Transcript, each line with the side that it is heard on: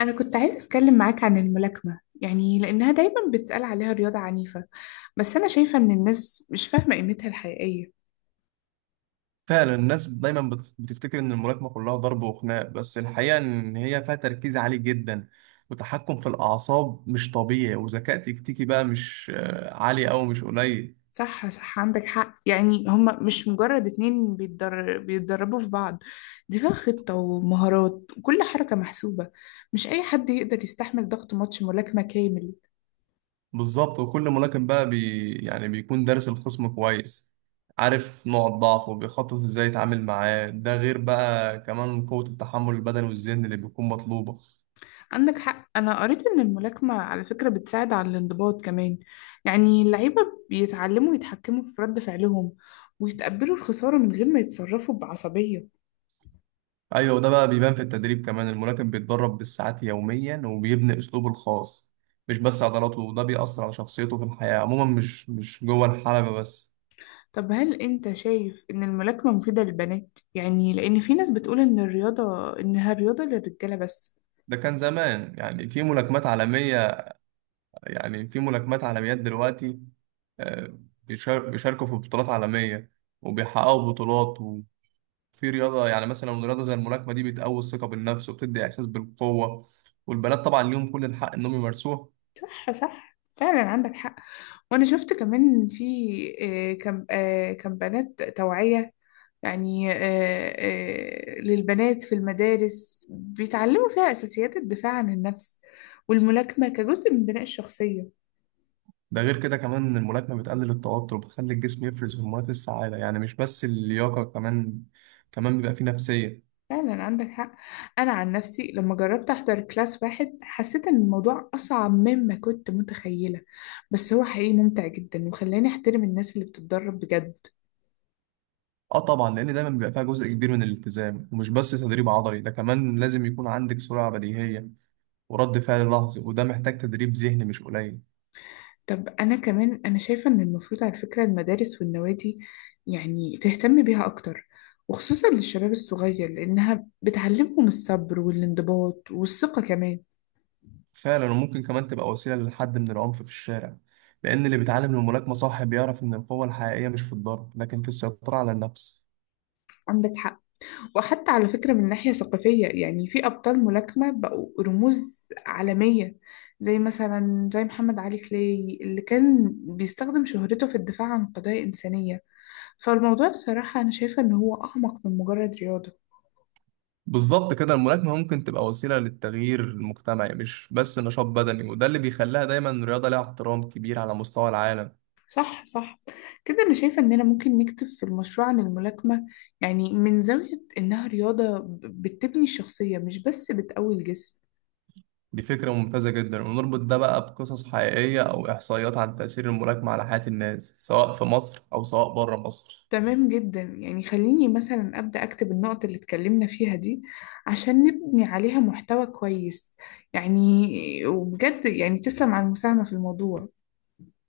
left: أنا كنت عايزة أتكلم معاك عن الملاكمة، يعني لأنها دايما بتتقال عليها رياضة عنيفة، بس أنا شايفة إن الناس مش فاهمة قيمتها الحقيقية.
right: فعلا، الناس دايما بتفتكر ان الملاكمه كلها ضرب وخناق، بس الحقيقه ان هي فيها تركيز عالي جدا، وتحكم في الاعصاب مش طبيعي، وذكاء تكتيكي بقى مش عالي او مش قليل.
left: صح صح، عندك حق، يعني هما مش مجرد بيتدربوا في بعض. دي فيها خطة ومهارات وكل حركة محسوبة. مش أي حد يقدر يستحمل ضغط ماتش ملاكمة كامل.
right: بالظبط. وكل ملاكم بقى يعني بيكون دارس الخصم كويس، عارف نوع الضعف وبيخطط ازاي يتعامل معاه. ده غير بقى كمان قوة التحمل البدني والذهني اللي بيكون مطلوبة.
left: عندك حق، أنا قريت إن الملاكمة على فكرة بتساعد على الانضباط كمان، يعني اللعيبة بيتعلموا يتحكموا في رد فعلهم ويتقبلوا الخسارة من غير ما يتصرفوا بعصبية.
right: ايوه، ده بقى بيبان في التدريب كمان. الملاكم بيتدرب بالساعات يوميا وبيبني اسلوبه الخاص، مش بس عضلاته. وده بيأثر على شخصيته في الحياة عموما، مش جوه الحلبة بس.
left: طب هل أنت شايف إن الملاكمة مفيدة للبنات؟ يعني لأن في ناس بتقول إن الرياضة إنها رياضة للرجالة بس.
right: ده كان زمان، يعني في ملاكمات عالمية. يعني في ملاكمات عالميات دلوقتي، بيشاركوا في بطولات عالمية وبيحققوا بطولات. وفي رياضة، يعني مثلا رياضة زي الملاكمة دي بتقوي الثقة بالنفس وبتدي إحساس بالقوة. والبنات طبعا ليهم كل الحق إنهم يمارسوها.
left: صح صح، فعلا عندك حق، وأنا شفت كمان في آه، كم آه، كم بنات توعية، يعني آه، للبنات في المدارس بيتعلموا فيها أساسيات الدفاع عن النفس والملاكمة كجزء من بناء الشخصية.
right: ده غير كده كمان إن الملاكمة بتقلل التوتر وبتخلي الجسم يفرز هرمونات السعادة، يعني مش بس اللياقة. كمان بيبقى فيه نفسية.
left: فعلا عندك حق. أنا عن نفسي لما جربت أحضر كلاس واحد حسيت إن الموضوع أصعب مما كنت متخيلة، بس هو حقيقي ممتع جدا وخلاني أحترم الناس اللي بتتدرب بجد.
right: اه طبعا، لأن دايما بيبقى فيها جزء كبير من الالتزام، ومش بس تدريب عضلي. ده كمان لازم يكون عندك سرعة بديهية ورد فعل لحظي، وده محتاج تدريب ذهني مش قليل.
left: طب أنا كمان أنا شايفة إن المفروض على فكرة المدارس والنوادي يعني تهتم بيها أكتر، وخصوصا للشباب الصغير، لأنها بتعلمهم الصبر والانضباط والثقة كمان.
right: فعلا، وممكن كمان تبقى وسيلة لحد من العنف في الشارع، لأن اللي بيتعلم الملاكمة صح بيعرف إن القوة الحقيقية مش في الضرب، لكن في السيطرة على النفس.
left: عندك حق، وحتى على فكرة من ناحية ثقافية يعني في أبطال ملاكمة بقوا رموز عالمية، زي مثلا زي محمد علي كلاي اللي كان بيستخدم شهرته في الدفاع عن قضايا إنسانية، فالموضوع بصراحة أنا شايفة إن هو أعمق من مجرد رياضة.
right: بالظبط كده، الملاكمة ممكن تبقى وسيلة للتغيير المجتمعي، مش بس نشاط بدني. وده اللي بيخليها دايما رياضة ليها احترام كبير على مستوى العالم.
left: صح صح، كده أنا شايفة إننا ممكن نكتب في المشروع عن الملاكمة، يعني من زاوية إنها رياضة بتبني الشخصية مش بس بتقوي الجسم.
right: دي فكرة ممتازة جدا، ونربط ده بقى بقصص حقيقية أو إحصائيات عن تأثير الملاكمة على حياة الناس، سواء في مصر أو سواء بره مصر.
left: تمام جدا، يعني خليني مثلا أبدأ أكتب النقط اللي اتكلمنا فيها دي عشان نبني عليها محتوى كويس، يعني. وبجد يعني تسلم على المساهمة في الموضوع.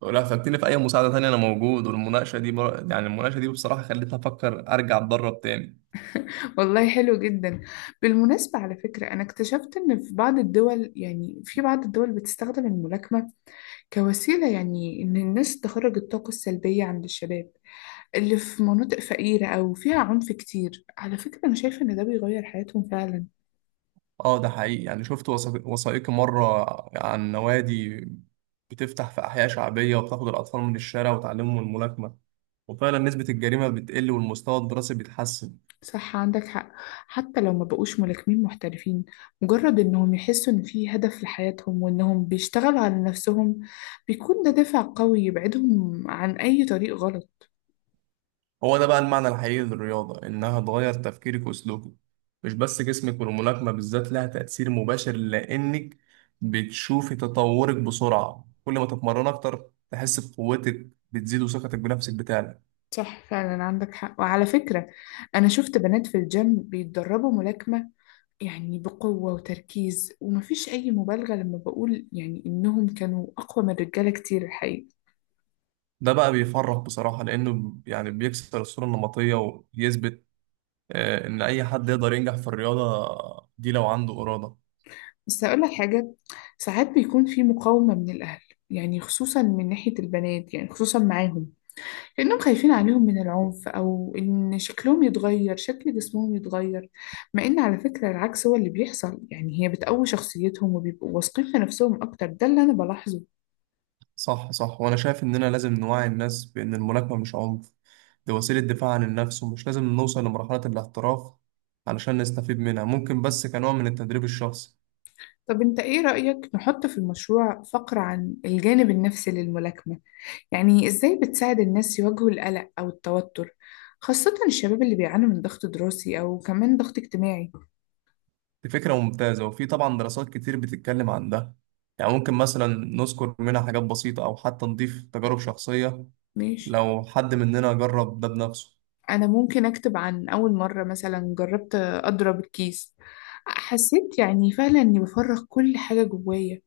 right: ولو احتجتني في أي مساعدة تانية أنا موجود. والمناقشة دي بر... يعني المناقشة دي بصراحة خلتني أفكر أرجع أتدرب تاني.
left: والله حلو جدا. بالمناسبة على فكرة أنا اكتشفت إن في بعض الدول، يعني في بعض الدول بتستخدم الملاكمة كوسيلة، يعني إن الناس تخرج الطاقة السلبية عند الشباب اللي في مناطق فقيرة أو فيها عنف كتير. على فكرة أنا شايفة إن ده بيغير حياتهم فعلا.
right: اه، ده حقيقي. يعني شفت وثائقي مرة عن نوادي بتفتح في أحياء شعبية، وبتاخد الأطفال من الشارع وتعلمهم الملاكمة، وفعلا نسبة الجريمة بتقل والمستوى الدراسي بيتحسن.
left: صح عندك حق، حتى لو ما بقوش ملاكمين محترفين، مجرد إنهم يحسوا إن في هدف لحياتهم وإنهم بيشتغلوا على نفسهم، بيكون ده دافع قوي يبعدهم عن أي طريق غلط.
right: هو ده بقى المعنى الحقيقي للرياضة، إنها تغير تفكيرك وسلوكك، مش بس جسمك. والملاكمة بالذات لها تأثير مباشر، لأنك بتشوفي تطورك بسرعة، كل ما تتمرن أكتر تحس بقوتك بتزيد وثقتك بنفسك بتعلى.
left: صح فعلا عندك حق. وعلى فكرة أنا شفت بنات في الجيم بيتدربوا ملاكمة، يعني بقوة وتركيز، ومفيش أي مبالغة لما بقول يعني إنهم كانوا أقوى من الرجالة كتير الحقيقة.
right: ده بقى بيفرح بصراحة، لأنه يعني بيكسر الصورة النمطية ويثبت إن أي حد يقدر ينجح في الرياضة دي لو عنده إرادة.
left: بس هقول لك حاجة، ساعات بيكون في مقاومة من الأهل، يعني خصوصا من ناحية البنات يعني خصوصا معاهم، لأنهم خايفين عليهم من العنف أو إن شكلهم يتغير، شكل جسمهم يتغير، مع إن على فكرة العكس هو اللي بيحصل، يعني هي بتقوي شخصيتهم وبيبقوا واثقين في نفسهم أكتر، ده اللي أنا بلاحظه.
right: صح صح، وانا شايف اننا لازم نوعي الناس بان الملاكمه مش عنف، دي وسيله دفاع عن النفس. ومش لازم نوصل لمرحله الاحتراف علشان نستفيد منها، ممكن بس كنوع من التدريب الشخصي.
left: طب أنت إيه رأيك نحط في المشروع فقرة عن الجانب النفسي للملاكمة، يعني إزاي بتساعد الناس يواجهوا القلق أو التوتر، خاصة الشباب اللي بيعانوا من ضغط دراسي أو كمان ضغط اجتماعي.
right: دي فكره ممتازه، وفي طبعا دراسات كتير بتتكلم عن ده. يعني ممكن مثلا نذكر منها حاجات بسيطه، او حتى نضيف تجارب شخصيه
left: ماشي.
right: لو حد مننا جرب ده بنفسه.
left: أنا ممكن أكتب عن أول مرة مثلا جربت أضرب الكيس، حسيت يعني فعلا إني بفرغ كل حاجة جوايا،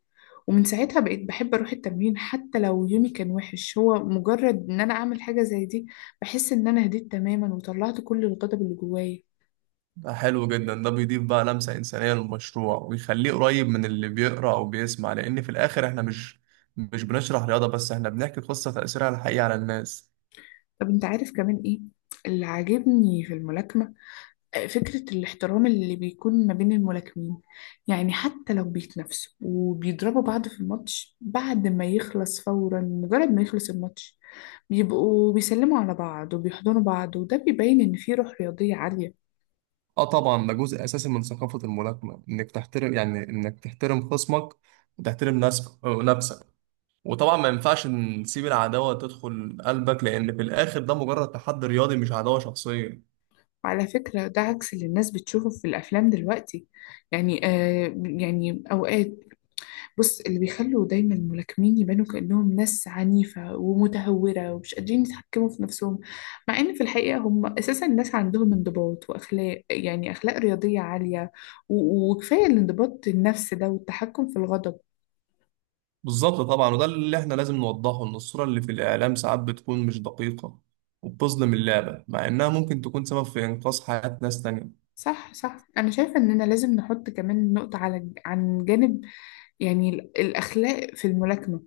left: ومن ساعتها بقيت بحب أروح التمرين حتى لو يومي كان وحش. هو مجرد إن أنا أعمل حاجة زي دي بحس إن أنا هديت تماما وطلعت كل الغضب اللي جوايا.
right: ده حلو جدا، ده بيضيف بقى لمسة إنسانية للمشروع ويخليه قريب من اللي بيقرأ أو بيسمع، لأن في الآخر إحنا مش بنشرح رياضة بس، إحنا بنحكي قصة تأثيرها على الحقيقة على الناس.
left: طب أنت عارف كمان إيه اللي عاجبني في الملاكمة؟ فكرة الاحترام اللي بيكون ما بين الملاكمين، يعني حتى لو بيتنافسوا وبيضربوا بعض في الماتش، بعد ما يخلص فورا، مجرد ما يخلص الماتش بيبقوا بيسلموا على بعض وبيحضنوا بعض، وده بيبين إن في روح رياضية عالية.
right: آه طبعا، ده جزء أساسي من ثقافة الملاكمة، إنك تحترم يعني إنك تحترم خصمك وتحترم نفسك. وطبعا ما ينفعش نسيب العداوة تدخل قلبك، لأن في الآخر ده مجرد تحدي رياضي مش عداوة شخصية.
left: وعلى فكرة ده عكس اللي الناس بتشوفه في الأفلام دلوقتي، يعني آه يعني أوقات، بص اللي بيخلوا دايما الملاكمين يبانوا كأنهم ناس عنيفة ومتهورة ومش قادرين يتحكموا في نفسهم، مع إن في الحقيقة هم أساسا ناس عندهم انضباط وأخلاق، يعني أخلاق رياضية عالية، وكفاية الانضباط النفسي ده والتحكم في الغضب.
right: بالظبط طبعا، وده اللي احنا لازم نوضحه، ان الصورة اللي في الإعلام ساعات بتكون مش دقيقة وبتظلم اللعبة، مع إنها ممكن تكون سبب في إنقاذ حياة ناس تانية.
left: صح صح، أنا شايفة إننا لازم نحط كمان نقطة على عن جانب يعني الأخلاق في الملاكمة،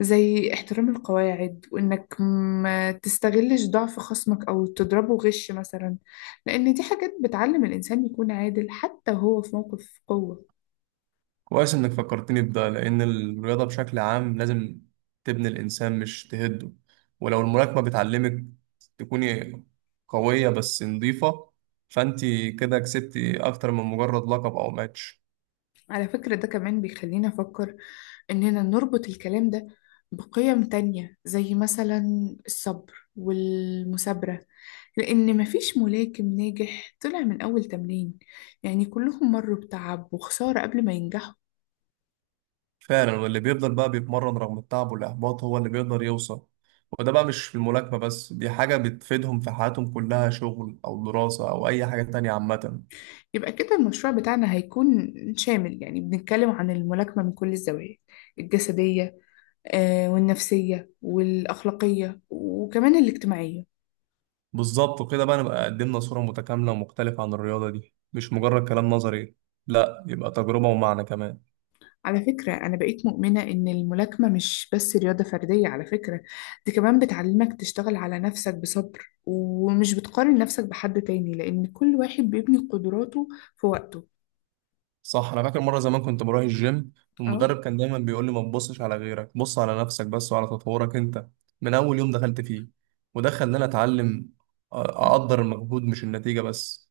left: زي احترام القواعد وإنك ما تستغلش ضعف خصمك أو تضربه غش مثلا، لأن دي حاجات بتعلم الإنسان يكون عادل حتى وهو في موقف قوة.
right: كويس إنك فكرتني بده، لأن الرياضة بشكل عام لازم تبني الإنسان مش تهده. ولو الملاكمة بتعلمك تكوني قوية بس نضيفة، فأنت كده كسبتي أكتر من مجرد لقب أو ماتش.
left: على فكرة ده كمان بيخلينا أفكر إننا نربط الكلام ده بقيم تانية، زي مثلا الصبر والمثابرة، لأن مفيش ملاكم ناجح طلع من أول تمرين، يعني كلهم مروا بتعب وخسارة قبل ما ينجحوا.
right: فعلا، واللي بيفضل بقى بيتمرن رغم التعب والإحباط هو اللي بيقدر يوصل. وده بقى مش في الملاكمة بس، دي حاجة بتفيدهم في حياتهم كلها، شغل أو دراسة أو أي حاجة تانية عامة.
left: يبقى كده المشروع بتاعنا هيكون شامل، يعني بنتكلم عن الملاكمة من كل الزوايا، الجسدية والنفسية والأخلاقية وكمان الاجتماعية.
right: بالظبط، وكده بقى نبقى قدمنا صورة متكاملة ومختلفة عن الرياضة دي، مش مجرد كلام نظري. لا، يبقى تجربة ومعنى كمان.
left: على فكرة أنا بقيت مؤمنة إن الملاكمة مش بس رياضة فردية، على فكرة دي كمان بتعلمك تشتغل على نفسك بصبر، ومش بتقارن نفسك بحد تاني لأن كل واحد بيبني قدراته في وقته.
right: صح، أنا فاكر مرة زمان كنت بروح الجيم، والمدرب كان دايما بيقول لي ما تبصش على غيرك، بص على نفسك بس وعلى تطورك أنت من أول يوم دخلت فيه. وده خلاني أتعلم
left: أه،
right: أقدر المجهود مش النتيجة بس.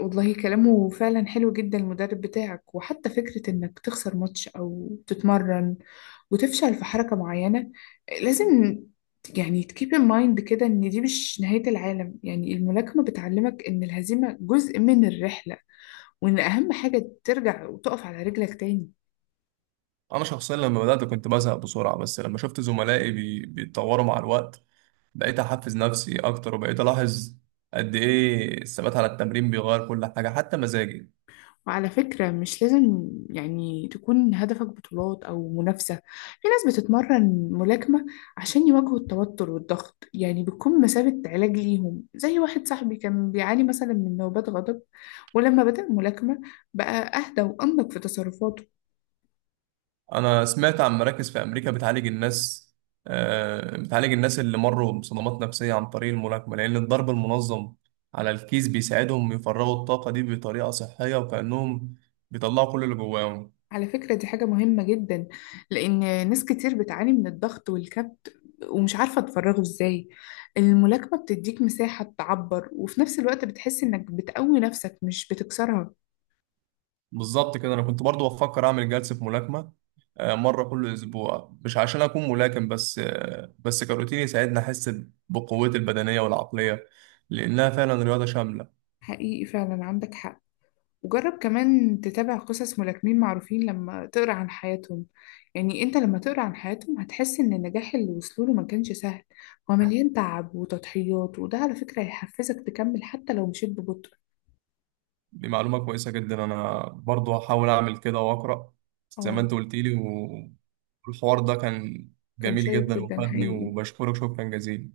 left: والله كلامه فعلا حلو جدا المدرب بتاعك. وحتى فكرة انك تخسر ماتش او تتمرن وتفشل في حركة معينة، لازم يعني تكيب ان مايند كده، ان دي مش نهاية العالم، يعني الملاكمة بتعلمك ان الهزيمة جزء من الرحلة، وان اهم حاجة ترجع وتقف على رجلك تاني.
right: انا شخصيا لما بدات كنت بزهق بسرعه، بس لما شفت زملائي بيتطوروا مع الوقت، بقيت احفز نفسي اكتر وبقيت الاحظ قد ايه الثبات على التمرين بيغير كل حاجه حتى مزاجي.
left: وعلى فكرة مش لازم يعني تكون هدفك بطولات أو منافسة، في ناس بتتمرن ملاكمة عشان يواجهوا التوتر والضغط، يعني بتكون مثابة علاج ليهم، زي واحد صاحبي كان بيعاني مثلا من نوبات غضب، ولما بدأ ملاكمة بقى أهدى وأنضج في تصرفاته.
right: انا سمعت عن مراكز في امريكا بتعالج الناس اللي مروا بصدمات نفسيه عن طريق الملاكمه، لان الضرب المنظم على الكيس بيساعدهم يفرغوا الطاقه دي بطريقه صحيه، وكانهم بيطلعوا كل اللي جواهم.
left: على فكرة دي حاجة مهمة جدا، لأن ناس كتير بتعاني من الضغط والكبت ومش عارفة تفرغه إزاي، الملاكمة بتديك مساحة تعبر، وفي نفس الوقت بتحس إنك بتقوي نفسك مش بتكسرها.
right: بالظبط كده، انا كنت برضو بفكر اعمل جلسة ملاكمة مرة كل اسبوع، مش عشان اكون ملاكم بس، بس كروتين يساعدني احس بقوتي البدنية والعقلية، لانها فعلا رياضة شاملة.
left: حقيقي فعلا عندك حق. وجرب كمان تتابع قصص ملاكمين معروفين، لما تقرأ عن حياتهم، يعني انت لما تقرأ عن حياتهم هتحس ان النجاح اللي وصلوا له ما كانش سهل، هو مليان تعب وتضحيات، وده على فكرة هيحفزك تكمل حتى لو مشيت ببطء.
right: دي معلومة كويسة جدا، انا برضو هحاول اعمل كده واقرا زي ما
left: اه.
right: انت قلت لي. والحوار ده كان
left: كان
right: جميل
left: شيق
right: جدا
left: جدا
right: وفادني،
left: حقيقي.
right: وبشكرك شكرا جزيلا.